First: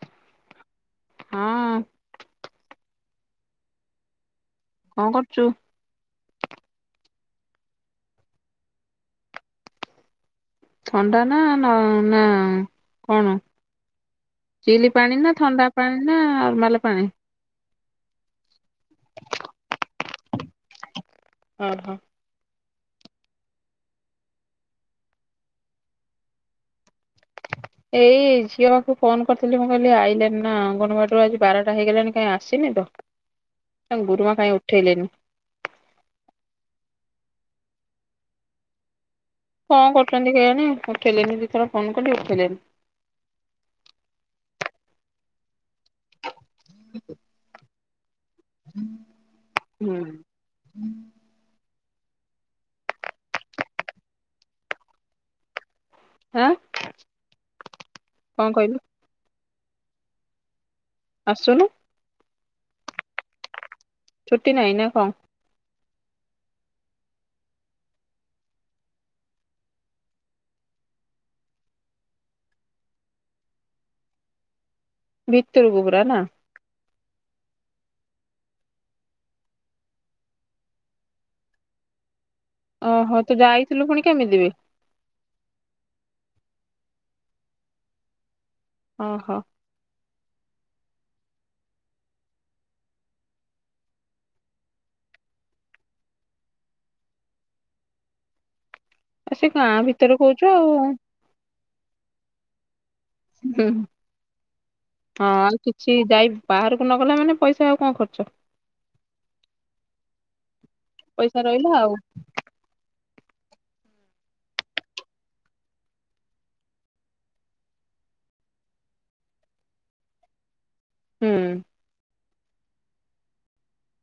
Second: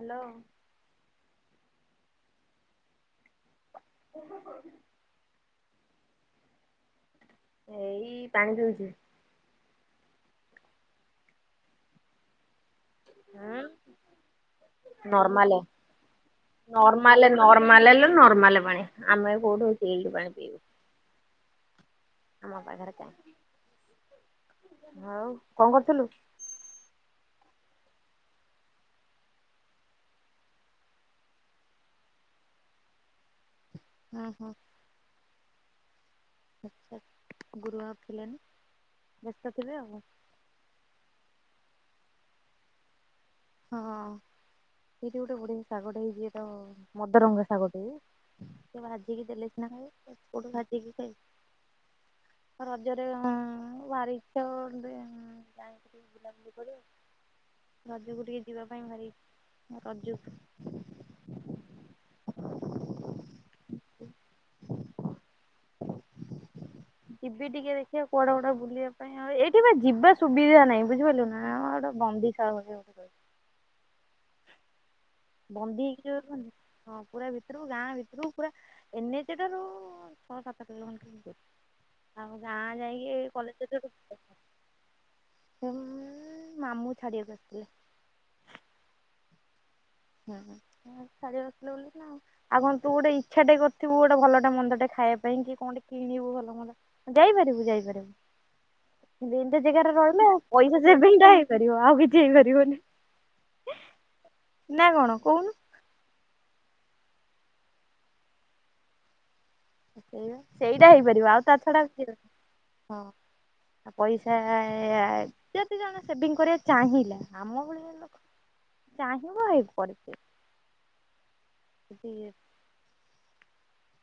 Hello ହଁ [inaudible] କଣ କରୁଛୁ? ଏଇ ପାଣି ପିଉଛି। ଥଣ୍ଡା ନା ନ ନା କଣ ହୁଁ। ଚିଲ୍ ପାଣି ନା ନର୍ମାଲେ ଥଣ୍ଡା ପାଣି ନା ନର୍ମାଲ ପାଣି? ନର୍ମାଲ ଲୋ ନର୍ମାଲ ପାଣି ଆମେ କୋଉଠୁ ଚିଲ୍ ପାଣି ପିଇବୁ। ଅ ହୋଃ। ଆମ ପାଖରେ କାହିଁ, ହଉ କଣ କରୁଥିଲୁ? ଏଇ ଝିଅ ପାଖକୁ ଫୋନ କରିଥିଲି ମୁଁ କହିଲି ଆଇଲାନି ନା ଅଙ୍ଗନବାଡ଼ିରୁ ଆଜି ବାରଟା ହେଇଗଲାଣି କାହିଁ ଆସିନି ତ। ହୁଁ ଗୁରୁମା ହୁଁ କାଇଁ ଉଠେଇଲେନି। [unintelligible] ଗୁରୁମା ଉଠେଇଲେନି କଣ କରୁଛନ୍ତି କେଇଆଣି ଉଠେଇଲେନି ଦି ଥର ଫୋନ କଲି ଉଠେଇଲେନି। ହଁ ସେଇଠି ଗୋଟେ ବଢ଼ିଆ ଶାଗଟେ ହେଇଛି ତ ମଦରଙ୍ଗା ଶାଗଟେ ସେ ଭାଜି କି ଦେଲେ ସିନା ହୁଁ ଖାଇବୁ କୋଉଠୁ ଭାଜି କି ଖାଇବୁ। ରଜରେ ଭାରି ଇଚ୍ଛା ଗୋଟେ ଯାଇକି ଟିକେ ବୁଲାବୁଲି ଆଁ? କରିବୁ। ଟିକେ କଣ ଯିବା କହିଲୁ ପାଇଁ ଭାରି ଇଚ୍ଛା ରଜକୁ। ଆସୁନୁ। ଛୁଟି ନାଇଁ ନା କଣ? ଯିବି ଟିକେ ଦେଖିବା କୁଆଡ଼େ ଗୋଟେ ବୁଲିବା ପାଇଁ। ଏଇଠି ବା ଯିବା ସୁବିଧା ନାହିଁ ବୁଝିପାରିଲୁ ନା ଗୋଟେ ବନ୍ଦିଶାଳା ଭଳିଆ ଗୋଟେ ରହିଛି ଭିତରୁକୁୁ ବନ୍ଦୀ ପୁରା ହେଇକି ଯୋଉ ନା? ରୁହନ୍ତିନି ହଁ ପୁରା ଭିତରୁକୁ ଗାଁ ଭିତରକୁ ପୁରା ଏନ୍ ଏଚ୍ ଠାରୁ ଛଅ ସାତ କିଲୋମଟର ଓହୋଃ ତୁ ଯାଇଥିଲୁ ପୁଣି କେମିତିି ବେ? ସେ ମାମୁଁ ଛାଡ଼ିବାକୁ ଆସିଥିଲେ। ଓହୋଃ। ହୁଁ ହଁ ଛାଡ଼ିବାକୁ ଆସିଥିଲେ ବୋଲି ଆଉ କଣ ତୁ ଗୋଟେ ଇଚ୍ଛା ଟେ କରିଥିବୁ ଗୋଟେ ଭଲଟେ ମନ୍ଦଟେ ଖାଇବା ପାଇଁ କି କଣ କିଣିବୁ ଭଲ ମନ୍ଦ ଯାଇପାରିବୁ ଯାଇପାରିବୁ ଆ ସେ ଦିନ୍‌ଟା ଗାଁ ଜାଗାରେ ଭିତରେ ରହିଲେ କହୁଛୁ ଆଉ ପଇସା ସେଭିଙ୍ଗ ଟା କରିବ ଆଉ କିଛି ହେଇ ପାରିବନି। ହୁଁ ହୁଁ କଣ ହଁ କହୁନୁ। ଆଉ ସିଏ ଯାଇ ବାହାରକୁ ନଗଲା ମାନେ ପଇସା ଆଉ କଣ ଖର୍ଚ୍ଚ। ସେଇ ସେଇଟା ହେଇପାରିବ ପଇସା ଆଉ ତା ରହିଲା ଛଡା [unintelligible] ହଁ। ଆ ପଇସା ଯଦି ଜଣେ ସେଭିଙ୍ଗ କରିବାକୁ ଚାହିଁଲା ଆମ ଭଳିଆ ଲୋକ ଚାହିଁବ। [unintelligible] ହୁଁ। ଯିଏ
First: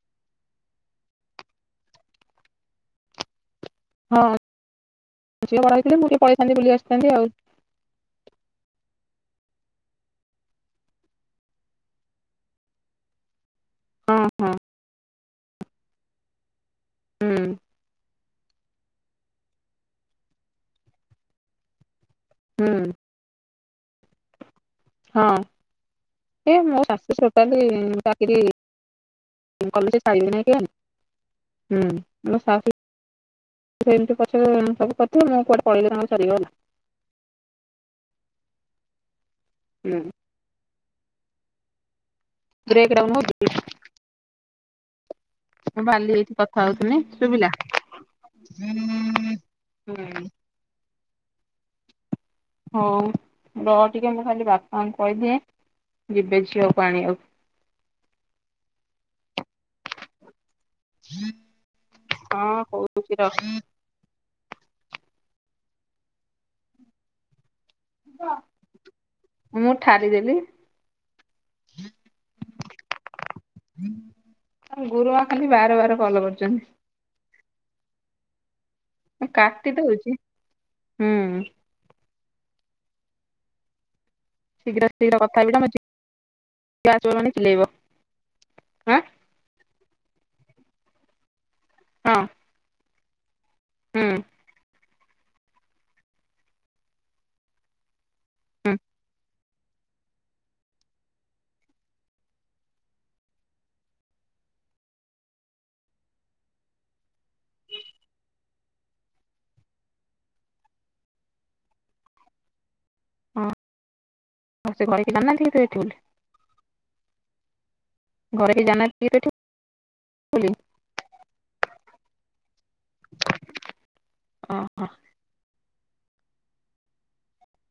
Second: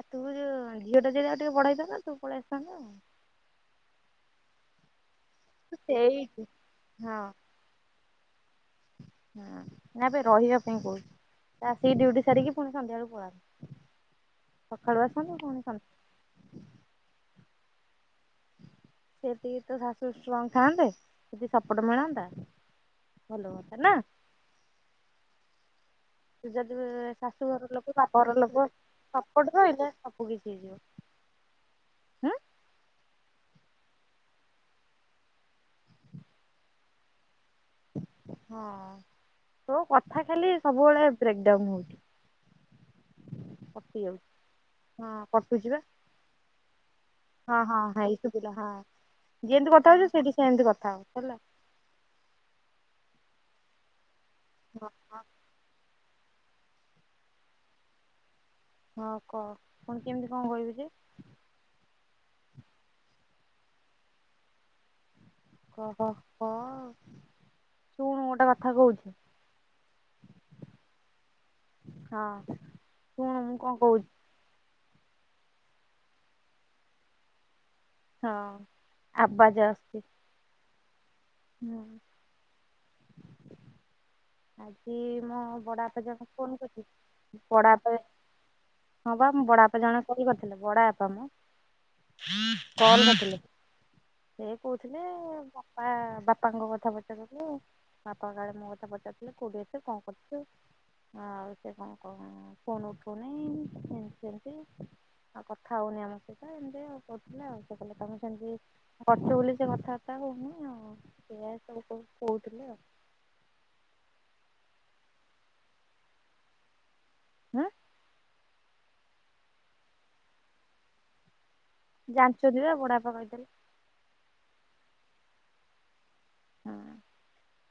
ଆଉ ତୁ ଯୋଉ ଝିଅଟା ଯଦି ଆଉ ଟିକେ ବଡ଼ ହେଇଥାନ୍ତା ତୁ ପଳେଇ ଆସିଥାନ୍ତୁ ଆଉ। ହଁ ଝିଅ ବଡ଼ ହେଇଥିଲେ ମୁଁ ଟିକେ ସେଇଠି ପଳେଇଥାନ୍ତି ବୁଲି ଆସିଥାନ୍ତି ହଁ ଆଉ। ହଁ ନାବେ ରହିବା ପାଇଁ କହୁଛି ଆସିକି ଡିଉଟି ସାରି କିି ପୁଣି ସନ୍ଧ୍ୟା ବେଳକୁ ପଳାନ୍ତୁ। ହଁ ହଁ [inaudible] ସଖାଳୁ ଆସନ୍ତୁ ପୁଣି ସ ହୁଁ। ସେତିକି ତୋ ଶାଶୁ ଷ୍ଟ୍ରଙ୍ଗ୍ ଥାଆନ୍ତେ, ଯଦି ସପୋର୍ଟ ମିଳନ୍ତା ହୁଁ। ଭଲ ହୁଅନ୍ତା ନା? ହଁ। ତୁ ଏ ଯଦି ମୋ ଶାଶୁ ଟୋଟାଲି, ଘର ଲୋକ ବାପ ଘର ଚାକିରି ଲୋକ ସପୋର୍ଟ ରହିଲେ କଲେ ସେ ସବୁ ଛାଡିବେ କି ନାଇଁ କିଛି କେଜାଣି? ହେଇଯିବ ହୁଁ ମୋ ଶାଶୁ ତ ଏମିତି ପଛେ ସବୁ କରିିଥିବେ, ମୁଁ କୁଆଡ଼େ ପଳେଇଲେ ତାଙ୍କର ସରିଗଲା। ହଁ ତୋ ହୁଁ କଥା ଖାଲି ସବୁବେଳେ ବ୍ରେକ୍ଡାଉନ୍ ହଉଛି। ବ୍ରେକଡାଉନ ହଉଚି? କଟିଯାଉଛି, ହଁ କଟୁଛି। ବା କାଲି ଏଇଠି କଥା ହଉଥିଲି, ଶୁଭିଲା? ହଁ ହଁ ହେଇ ହୁଁ। ତୁ ଏମିତି କଥା ହ ହେଲା। ହଉ ର ଟିକେ ମୁଁ ଖାଲି ବାପାଙ୍କୁ କହିଦିଏ, ଯିବେ ଝିଅକୁ ଆଣିଆକୁ। ହଁ କହ, ପୁଣି କେମିତି କଣ କହିବି ଯେ? ହଁ କହୁଛି ର। କହ କ ଶୁଣୁ ଗୋଟା କଥା କହୁଛି। ମୁଁ ଠାରିଦେଲି ହଁ ଶୁଣୁ ମୁଁ କଣ କହୁଛି। ତାଙ୍କ ଗୁରୁମା ଖାଲି ବାର୍ ବାର୍ କଲ୍ କରୁଛନ୍ତି। ହଁ। ନାଇଁ ଆବାଜ କାଟି ଆସୁଛି ଦଉଚି ହୁଁ। ହୁଁ। ଶୀଘ୍ର ଆଜି ଶୀଘ୍ର କଥା ମୋ ହେଇପଡ ବଡ଼ାପା ଜଣଙ୍କୁ ଫୋନ୍ କରିଥିଲେ, ଝିଅ ଆସିବ ମାନେ ଚିଲେଇବ ବଡ଼ାପା ଆଁ ହଁ ବାପା ମୋ ବଡାପା ଜଣେ କଲ୍ କରିଥିଲେ, ବଡାପା ମଁ ହଁ। କଲ୍ କରିଥିଲେ, ହୁଁ ସେ କହୁ ଥିଲେ ବାପା ବାପାଙ୍କ କଥା ପଚାରୁଥିଲେ, ବାପା କାଳେ ମୋ ହୁଁ କଥା ପଚାରୁ କୋଉଠି ଅଛୁ, କଣ କରୁଚୁ? ହଁ ଆଉ ସେ କଣ ଫୋ ଫୋନ୍ ଉଠଉନେଇ, ଏମିତି ସେମିତି ଆଉ କଥା ହଉନି ଆମ ସହିତ, ଏମିତି ଆଉ କହୁଥିଲେ ଆଉ। ସେ କହିଲେ ତମେ ସେମିତି କରିଚ ବୋଲି ସେ କଥାବାର୍ତ୍ତା ହଉନେଇ ଆଉ, ଏଇଆ ସବୁ କହୁଥିଲେ ଆଉ। ହଁ ହଉ ସେ ଘରେ କେହି ଜାଣିନାନ୍ତି ତୁ ଏଠି ବୋଲି? ହୁଁ। ଘରେ କେହି ଜାଣିନାହାନ୍ତି ତୁ ଏଠି ଅଛୁ ବୋଲି? ଜାଣିଚନ୍ତି ବା ବଡାପା କହିଦେଲେ। ଅ -ହ। ହୁଁ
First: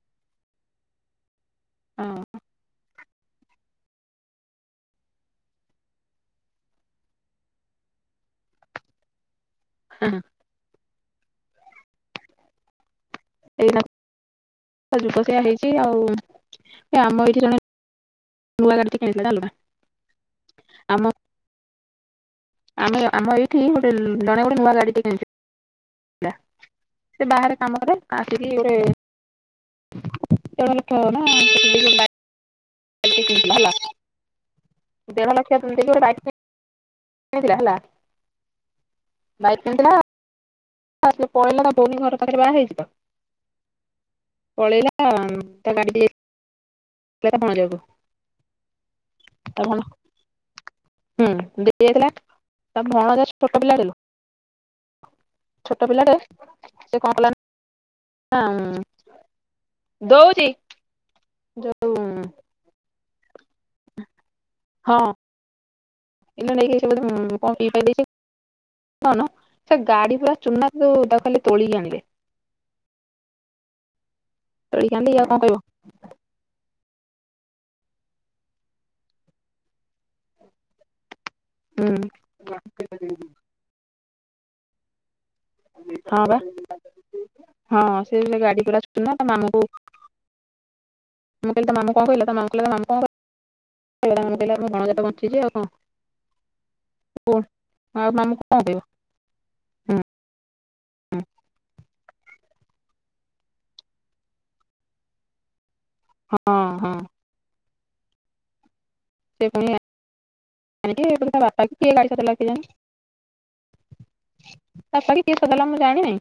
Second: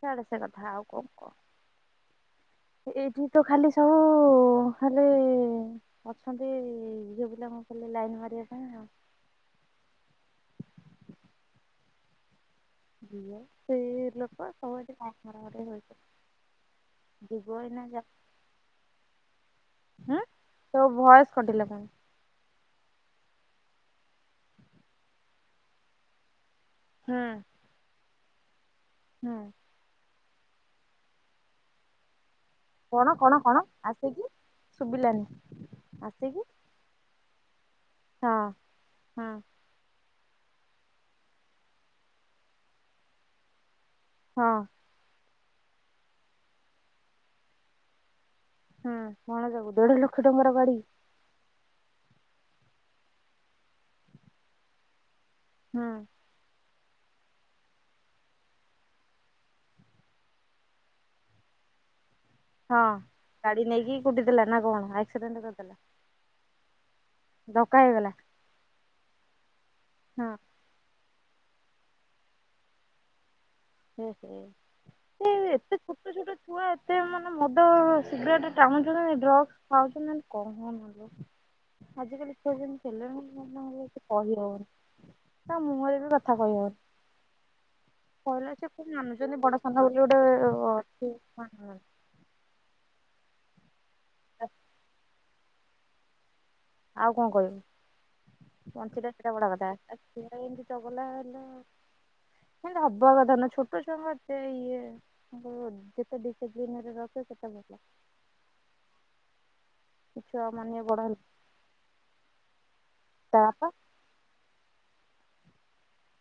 ଛାଡେ ସେ କଥା, ଆଉ କଣ କହ? ହଁ। ଏଇଠି ତ ଖାଲି ସବୁ ଖାଲି ଅଛନ୍ତି, ଝିଅପିଲାଙ୍କୁ ଖାଲି ଲାଇନ୍ ମାରିବା ପାଇଁ ଆଉ। [unintelligible] [unintelligible] ଏଇନା ସେଇ ଲୋକ ସବୁ ଏଠି ଯୁଗ ସେଇଆ ହେଇଛି ଆଉ ଏ ଆମ [unintelligible] ଏଇଠି ଜଣେ ଯୁଗ ଏଇନା ଯା, ନୂଆ ଗାଡିଟେ କିଣିଥିଲା ଜାଣିଲୁ ନା ତୋ ଆମ ଭଏସ୍ କଟିଲା ପୁଣି। ଆମେ ଆମ ଏଇଠି ଗୋଟେ ଲ ଜଣେ ଗୋଟେ ନୂଆ ଗାଡିଟେ କିଣିଥି ଲା, ସେ ବାହାରେ କାମକରେ ଆସିକି ଗୋଟେ ହୁଁ। [inaudible] କଣ ବାଇକ୍ କଣ କିଣିଥିଲା କଣ ହେଲା ଆସିକି ଦେଢ ଲକ୍ଷ ଶୁଭିଲାନି? ଦେଇକି ଗୋଟେ ବାଇକ୍ ଆସିକି କିଣିଥିଲା ହେଲା ହଁ- ହଁ। ବାଇକ୍ କିଣିଥିଲା [unintelligible] ପଳେଇଲା ନା ଭଉଣୀ ଘର ପାଖେରେ ବାହା ହେଇଚି ତ, ହଁ ପଳେଇଲା [unintelligible] ତା ଗାଡି [unintelligible] ହଁ ତା ଅଣାଯିବ, ଭଣ ଦେଢ ଲକ୍ଷ ଟଙ୍କାର ଗାଡି ହୁଁ ଦେଇକିଯାଇଥିଲା ତା ଭଣଜାର ଛୋଟ ପିଲାଟାକୁ ଛୋଟ ହୁଁ ପିଲାଟେ ସେ କଣ ହେଲା ନା, ଦଉଛି ଯଉ ହଁ ଗାଡି ନେଇକି କୁଟିଥିଲା ନା କଣ ଆକ୍ସିଡେଣ୍ଟ କରିଦେଲା? ଏ ନେଇକି ସେ କଣ ଧକ୍କା ପିଇପା ଦେଇଛି ହେଇଗଲା କଣ ସେ ଗାଡି ହଁ ପୁରା ଚୁନା ଯୋଉ ତାକୁ ଖାଲି ତୋଳିକି ଆଣିଲେ। ହଁ ହଁ ତୋଳିକି ଆଣିଲେ ଇଏ ଆଉ ସେଇ କଣ କହିବ ଏତେ ଛୋଟ ଛୋଟ ଛୁଆ ଏତେ ମାନେ ମଦ, ଶୀଘ୍ରେଟ୍ ଟାଣୁଛନ୍ତି, ଡ୍ରଗ୍ସ ଖାଉଛନ୍ତି କହନି। ହୁଁ। ଆଜିକାଲି ଛୁଆ କେମିତି ହେଲେଣି, ମାନେ ଆଉ ଏତେ କିଛି କହି ହବନି। ତା ମୁହଁରେ ବି ହଁ ବା କଥା କହିବନି। ହଁ ସେ ସେ ଗାଡି ପୁରା ଚୁନା, ତା ମାମୁକୁ ଯୋଉଟା ଅଠେଇସି ମୁଁ କହିଲି ମାମୁ କଣ କହିଲା? ତ ମାମୁ କହିଲା ତ ମାମୁ କଣ କହିଲେ? ମାମୁଁ କହିଲେ ମୋ ଭଣଜା ଟା ତ ବଞ୍ଚିଛି, ଆଉ କଣ? ଆଉ କଣ ଆଉ ମାମୁଁ କଣ କହିବେ କହିବ କଞ୍ଚି ଟା ବଡ଼ କଥା, ହୁଁ ସେଇଟା ଏମିତି ହେଲା ହେଲ୍ଫ ଏମତି ହବା କଥା ନାଇଁ, ଛୋଟ ଛୁଆଙ୍କୁ ଏତେ ୟେ [unintelligible] ହଁ ହଁ। [unintelligible] ରଖେ ସେତେ ଭଲ ସେ [unintelligible] ଛୁଆ ମାନେ ବଡ ହେଲେ ତା ବାପା [unintelligible] [unintelligible] ମୁଁ ଜାଣିନି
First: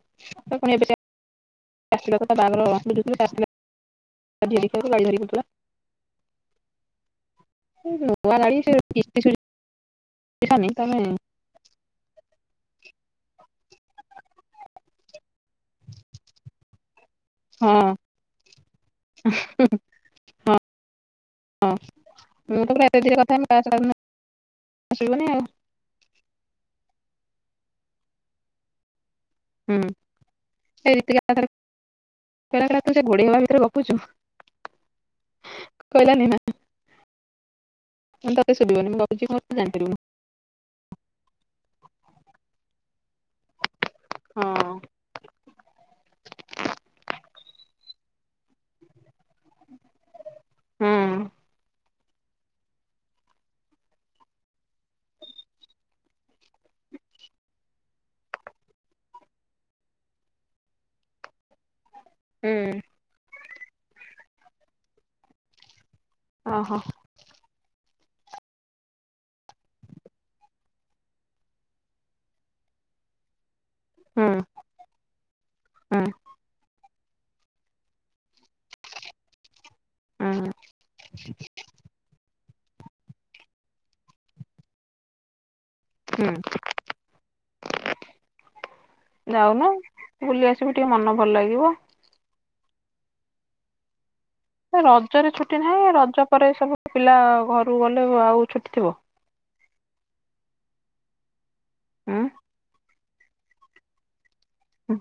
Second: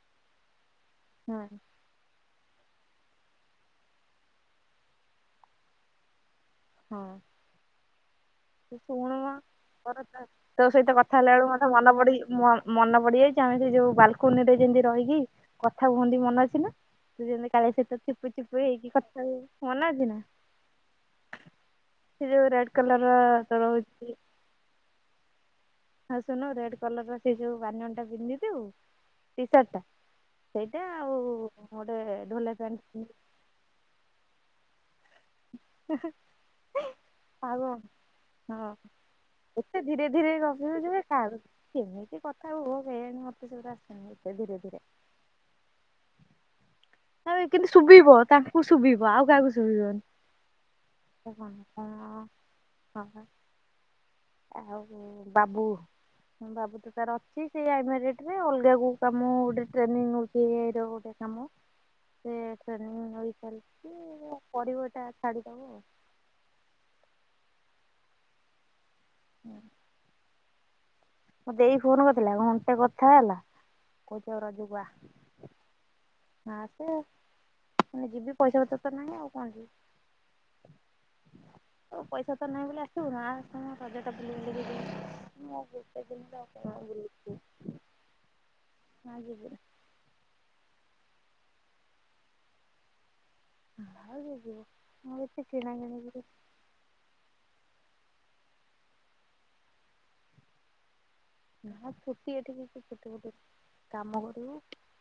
ହଁ [unintelligible] ହଁ ହ [unintelligible] ଶୁଣୁ ମ ମୋର ତୋ ସହିତ ତମେ କଥା ହେଲାବେଳକୁ ମେ ମନ ପଡି ମନ ପଡିଯାଇ, ଚାହୁଁଛି ଯୋଉ ବାଲକୁନି ରେ ଯେମିତି ରହିକି କଥା ହୁଅନ୍ତି ମନ ଅଛି ନା?? ତୁ ଯେମତି କାଳୁ ହଁ ସହିତ ଚୁପୁ ଚୁପୁ ହେଇକି ଖଥା ହଉ ମନେ ଅଛି ନା? ହଁ ସେ ଯଉ ମୁଁ ତ ରେଡ ପୁରା କଲର ତ ରହୁଛି। ଆସିବନି ଆଉ। ହଁ ଶୁଣୁନୁ ରେଡ୍ କଲର୍ ର ସେଇ ଯୋଉ ବନିଆନ୍ ଟା ପିନ୍ଧିଥବୁ? ଟି ସାର୍ଟଟା, ହୁଁ ସେଇଟା ଏ ଆଉ ରିତିକା ଗୋଟେ ଢୋଲ ପ୍ୟାଣ୍ଟ [unintelligible] ପୁଛୁ କହିଲାନି ନା, କାହାକୁ ତତେ ଶୁଭିବାନି, ମୁଁ କହୁଛି କଣ ତୁ ଜାଣିପାରିବୁନି। [unintelligible] କେମିତିି କଥା ହୁଅ କେଜାଣି ମତେ ସେଗୁଡା ଆସନି ଏତେ ଧୀରେ ଧୀରେ। [unintelligible] କିନ୍ତୁ ଶୁଭିବ, ତାଙ୍କୁ ଶୁଭିବ ଆଉ କାହାକୁ ଶୁଭିବନି। ହୁଁ ହଁ ତମେ। ଆଉ ବାବୁ ବାବୁ ସେ ତାର ଅଛି ସେଇ ଏମିରେଟ ରେ, ଅଲଗା କେଉ କାମ ଗୋଟେ ଟ୍ରେନିଂ ନଉଛି, ଏ ଆଇ ଗୋଟେ କାମ। ସେ ହୁଁ ଟ୍ରେନିଙ୍ଗ ରହିଲିଛି, ପଢିବ ଏଟା ଛାଡିଦବ ଆଉ। ଓହୋ। ହୁଁ। ମୋ ଦେଇ ଫୋନ କରିଥିଲା, ଘଣ୍ଟେ କଥା ହେଲା [unintelligible] ଦବୁ ଆ। ହଁ। ଆସେ ଏଇନେ ଯିବି ପଇସା ପତ୍ର ତ ନାହିଁ ଆଉ କଣ ଯିବି। ହଁ। ଆଉ ପଇସା ତ ନାହିଁ ବୋଲି ଆସିବୁନି ଆସେମ ରଜଟା ବୁଲି ବୁଲିକି ହୁଁ ଜିବୁ। ଆ। [inaudible] ଯିବିନି ଯାଉନୁ ବୁଲି ଆସିବୁ ଟିକେ ମନ ଭଲ ଲାଗିବ। ନାଁ ଯିବିନି। ରଜରେ ଛୁଟି ନାହିଁ ରଜ ପରେ ସବୁ ପିଲା ଘରୁକୁ ଗଲେ ଆଉ ଛୁଟି ଥିବ। ନା ଉଁ ଛୁଟି ଏଠି କିଛି ଛୁଟି ଫୁଟି କାମ କରିବୁ ହୁଁ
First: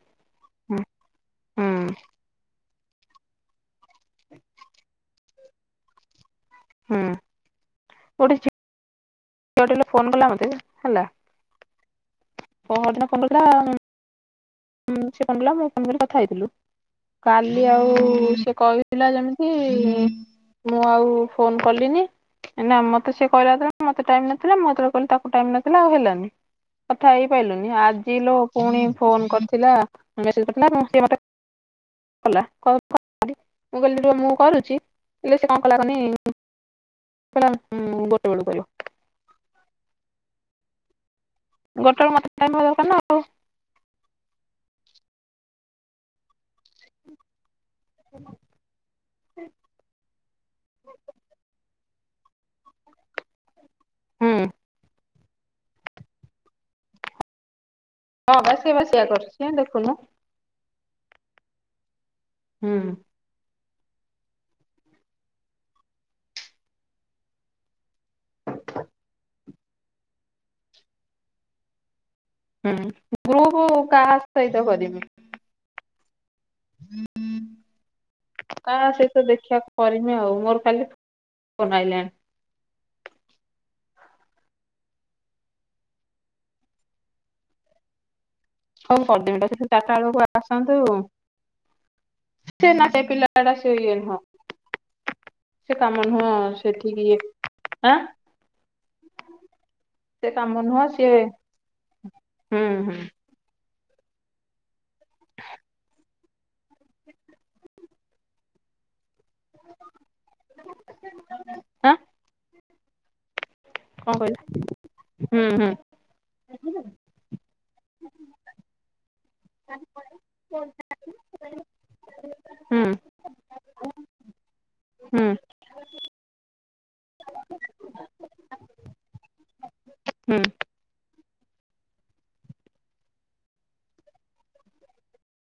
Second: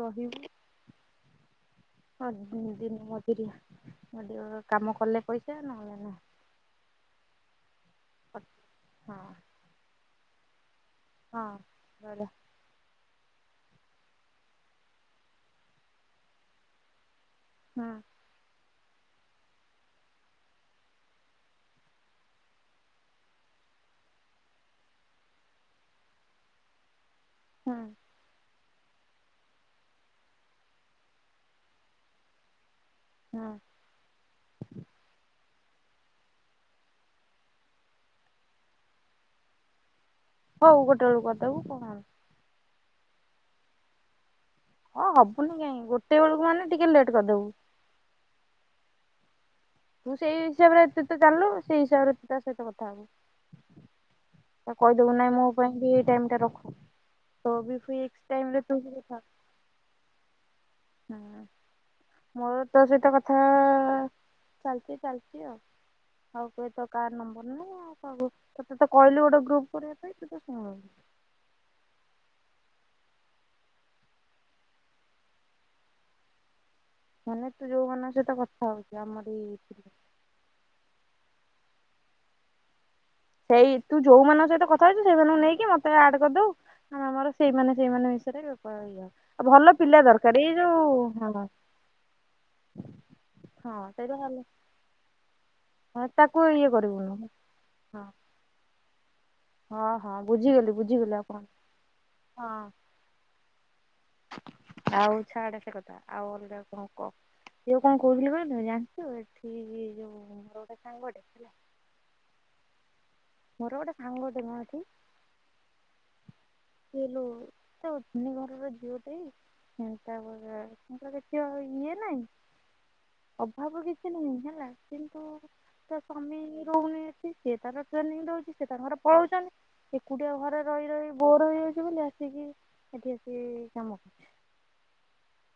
ରହିବୁ ହୁଁ ହୁଁ ଆଜ୍ଞା। ମୁଁ ଦିନ ମଜୁରିଆ ମଜୁରୀ ର କାମ କଲେ ପଇସା ନହେଲେ ନାହିଁ। ହୁଁ ହଁ ଗୋଟେଝିଅ ଫୋନ କଲା ମତେ ହେଲା। ହଁ [inaudible] ଲୋ। ପର ଦିନ କରିନଥିଲା। ହୁଁ ସେ ଫୋନ କଲା ମୁଁ ଫୋନ କଲି କଥା ହେଇଥିଲୁ କାଲି ଆଉ ହୁଁ ଉ ସେ କହି ଥିଲା ଯେମିତି ଯେମିତି ମୁଁ ଆଉ ଫୋନ କଲିନି। ନା ମତେ ସେ କହିଲା ଯେତେବେଳେ ମତେ ଟାଇମ ନଥିଲା ମୁଁ ଯେତେବେଳେ କଲି ତାକୁ ଟାଇମ ନଥିଲା ଆଉ ହେଲାନି। କଥା ହେଇପାଇଲୁନି ହୁଁ ଆଜି ଲୋ ପୁଣି ଫୋନ କ [inaudible] ମୁଁ କହିଲି ହୁଁ। ରୁହ ମୁଁ କରୁଛି ହେଲେ ସେ କଣ କଲା କନି କହିଲା ଗୋଟେ ବେଳୁ କରିବ। ହଉ ଗୋଟେ ବେଳକୁ କରିବି। ଗୋଟେବେଳୁ ମତେ ଟାଇମ ହେବା ଦରକାରନା ଆଉ। ହଁ ହବନି କାଇଁ ଗୋଟେ ବେଳକୁ ମାନେ ଟିକେ ଲେଟ୍ କରିଦେବୁ। ସେ ତୁ ସେଇ ହିସାବରେ ଏତେ ତ ଜାଣିଲୁ ସେଇ ହିସାବରେ ତୁ ତା ସହିତ କଥା ହବୁ। ହୁଁ। ତାକୁ କହିଦବୁ ନାଇଁ ମୋ ପାଇଁ ବି ଏଇ ଟାଇମ ଟା ରଖ ତୋବି ଫ୍ରି। ଟାଇମ ହଁବା ରେ ତୁ ସେବା ବି ସେୟା କଥା କରୁଛି ଦେଖୁନୁ। ହୁଁ ମୋର ହୁଁ ତୋ ସହିତ କଥାହବା ଚାଲିଛି ଚାଲିଛି ଆଉ। ହଉ କୁହେ ତ କାର ନମ୍ବର ନା। କଣ କହାକୁ ତତେ ତ କହିଲୁ ଗୋଟେ ଗ୍ରୁପ କରିବା ପାଇଁ ତୁ ତ ଶୁଣୁନୁ। ହୁଁ ଗ୍ରୁପ କାହା ସହିତ କରିବି। ହୁଁ। ମାନେ ତୁ ଯୋଉ ମାନଙ୍କ ସହିତ କଥା ହଉଛୁ ଆମରି ଦେଖିବା ପି ଆଉ କରିମି ମୋର ଖାଲି ଫୋନ ଆଇଲାଣି। ସେଇ ତୁ ଯୋଉମାନଙ୍କ ସହିତ କଥା ହେଇଛୁ ସେଇମାନଙ୍କୁ ନେଇକି ମତେ ଆଡ୍ କରିଦବୁ। ହଁ ଆମର ସେଇମାନେ ସେଇମାନେ ମ ବିଷୟରେ। ହଉ ଆ କରିଦେମି ତ ଆଉ ସେ ଭଲ ଚାରିଟା ପିଲା ବେଳକୁ ଦରକାର ଏଇ ଆସନ୍ତୁ ଯୋଉ ହ। ସେ ନା ପିଲାଗୁଡା ସେଇଆ ନୁହଁ। ଭଲ ସେ ହଁ କାମନୁହଁ ତାକୁ ଇଏ ସେଠିକି କରିବୁନୁ ଆଁ। ହଁ ହଁ ହଁ ସେ କାମ ବୁଝିଗଲି ନୁହଁ ସିଏ ବୁଝିଗଲି ଆପଣ ହଁ। ହୁଁ ହୁଁ। ଆଉ ଛାଡେ ସେ କଥା। ଆଉ ଅଲଗା କଣ କଅ ଯଉ କଣ କହୁଥିଲି କହିଲୁ ଜାଣିଛୁ ଏଠି ଯୋଉ ତୋର ସେଇ ସାଙ୍ଗଟେ ହଁ। ମୋର ଗୋଟେ କଣ ସାଙ୍ଗଟେ ମ ଏଠି କହିଲା ହୁଁ ହଁ। ଇଇଲୋ ସେ ଉଟୁନି ଘରର ଝିଅଟି। ଚିନ୍ତା ବଢିବ ମୁଁତ ଦେଖିବ ଇଏ ନାଇଁ। ହୁଁ ଅଭାବ କିଛି ନାହିଁ ହେଲା କିନ୍ତୁ? ହୁଁ ତା ସ୍ୱାମୀ ରହୁନି ଏଠି ସିଏ ତାର ଟ୍ରେନିଂ ଦଉଛି ସେ ତାଙ୍କର ପଳଉଛନ୍ତି ଏକୁଟିଆ ହୁଁ। ଘରେ ରହି ରହି ବୋର ହେଇଯାଉଛି ବୋଲି ଆସିକି ଏଠି ଆସିକି କାମ କରୁଛି।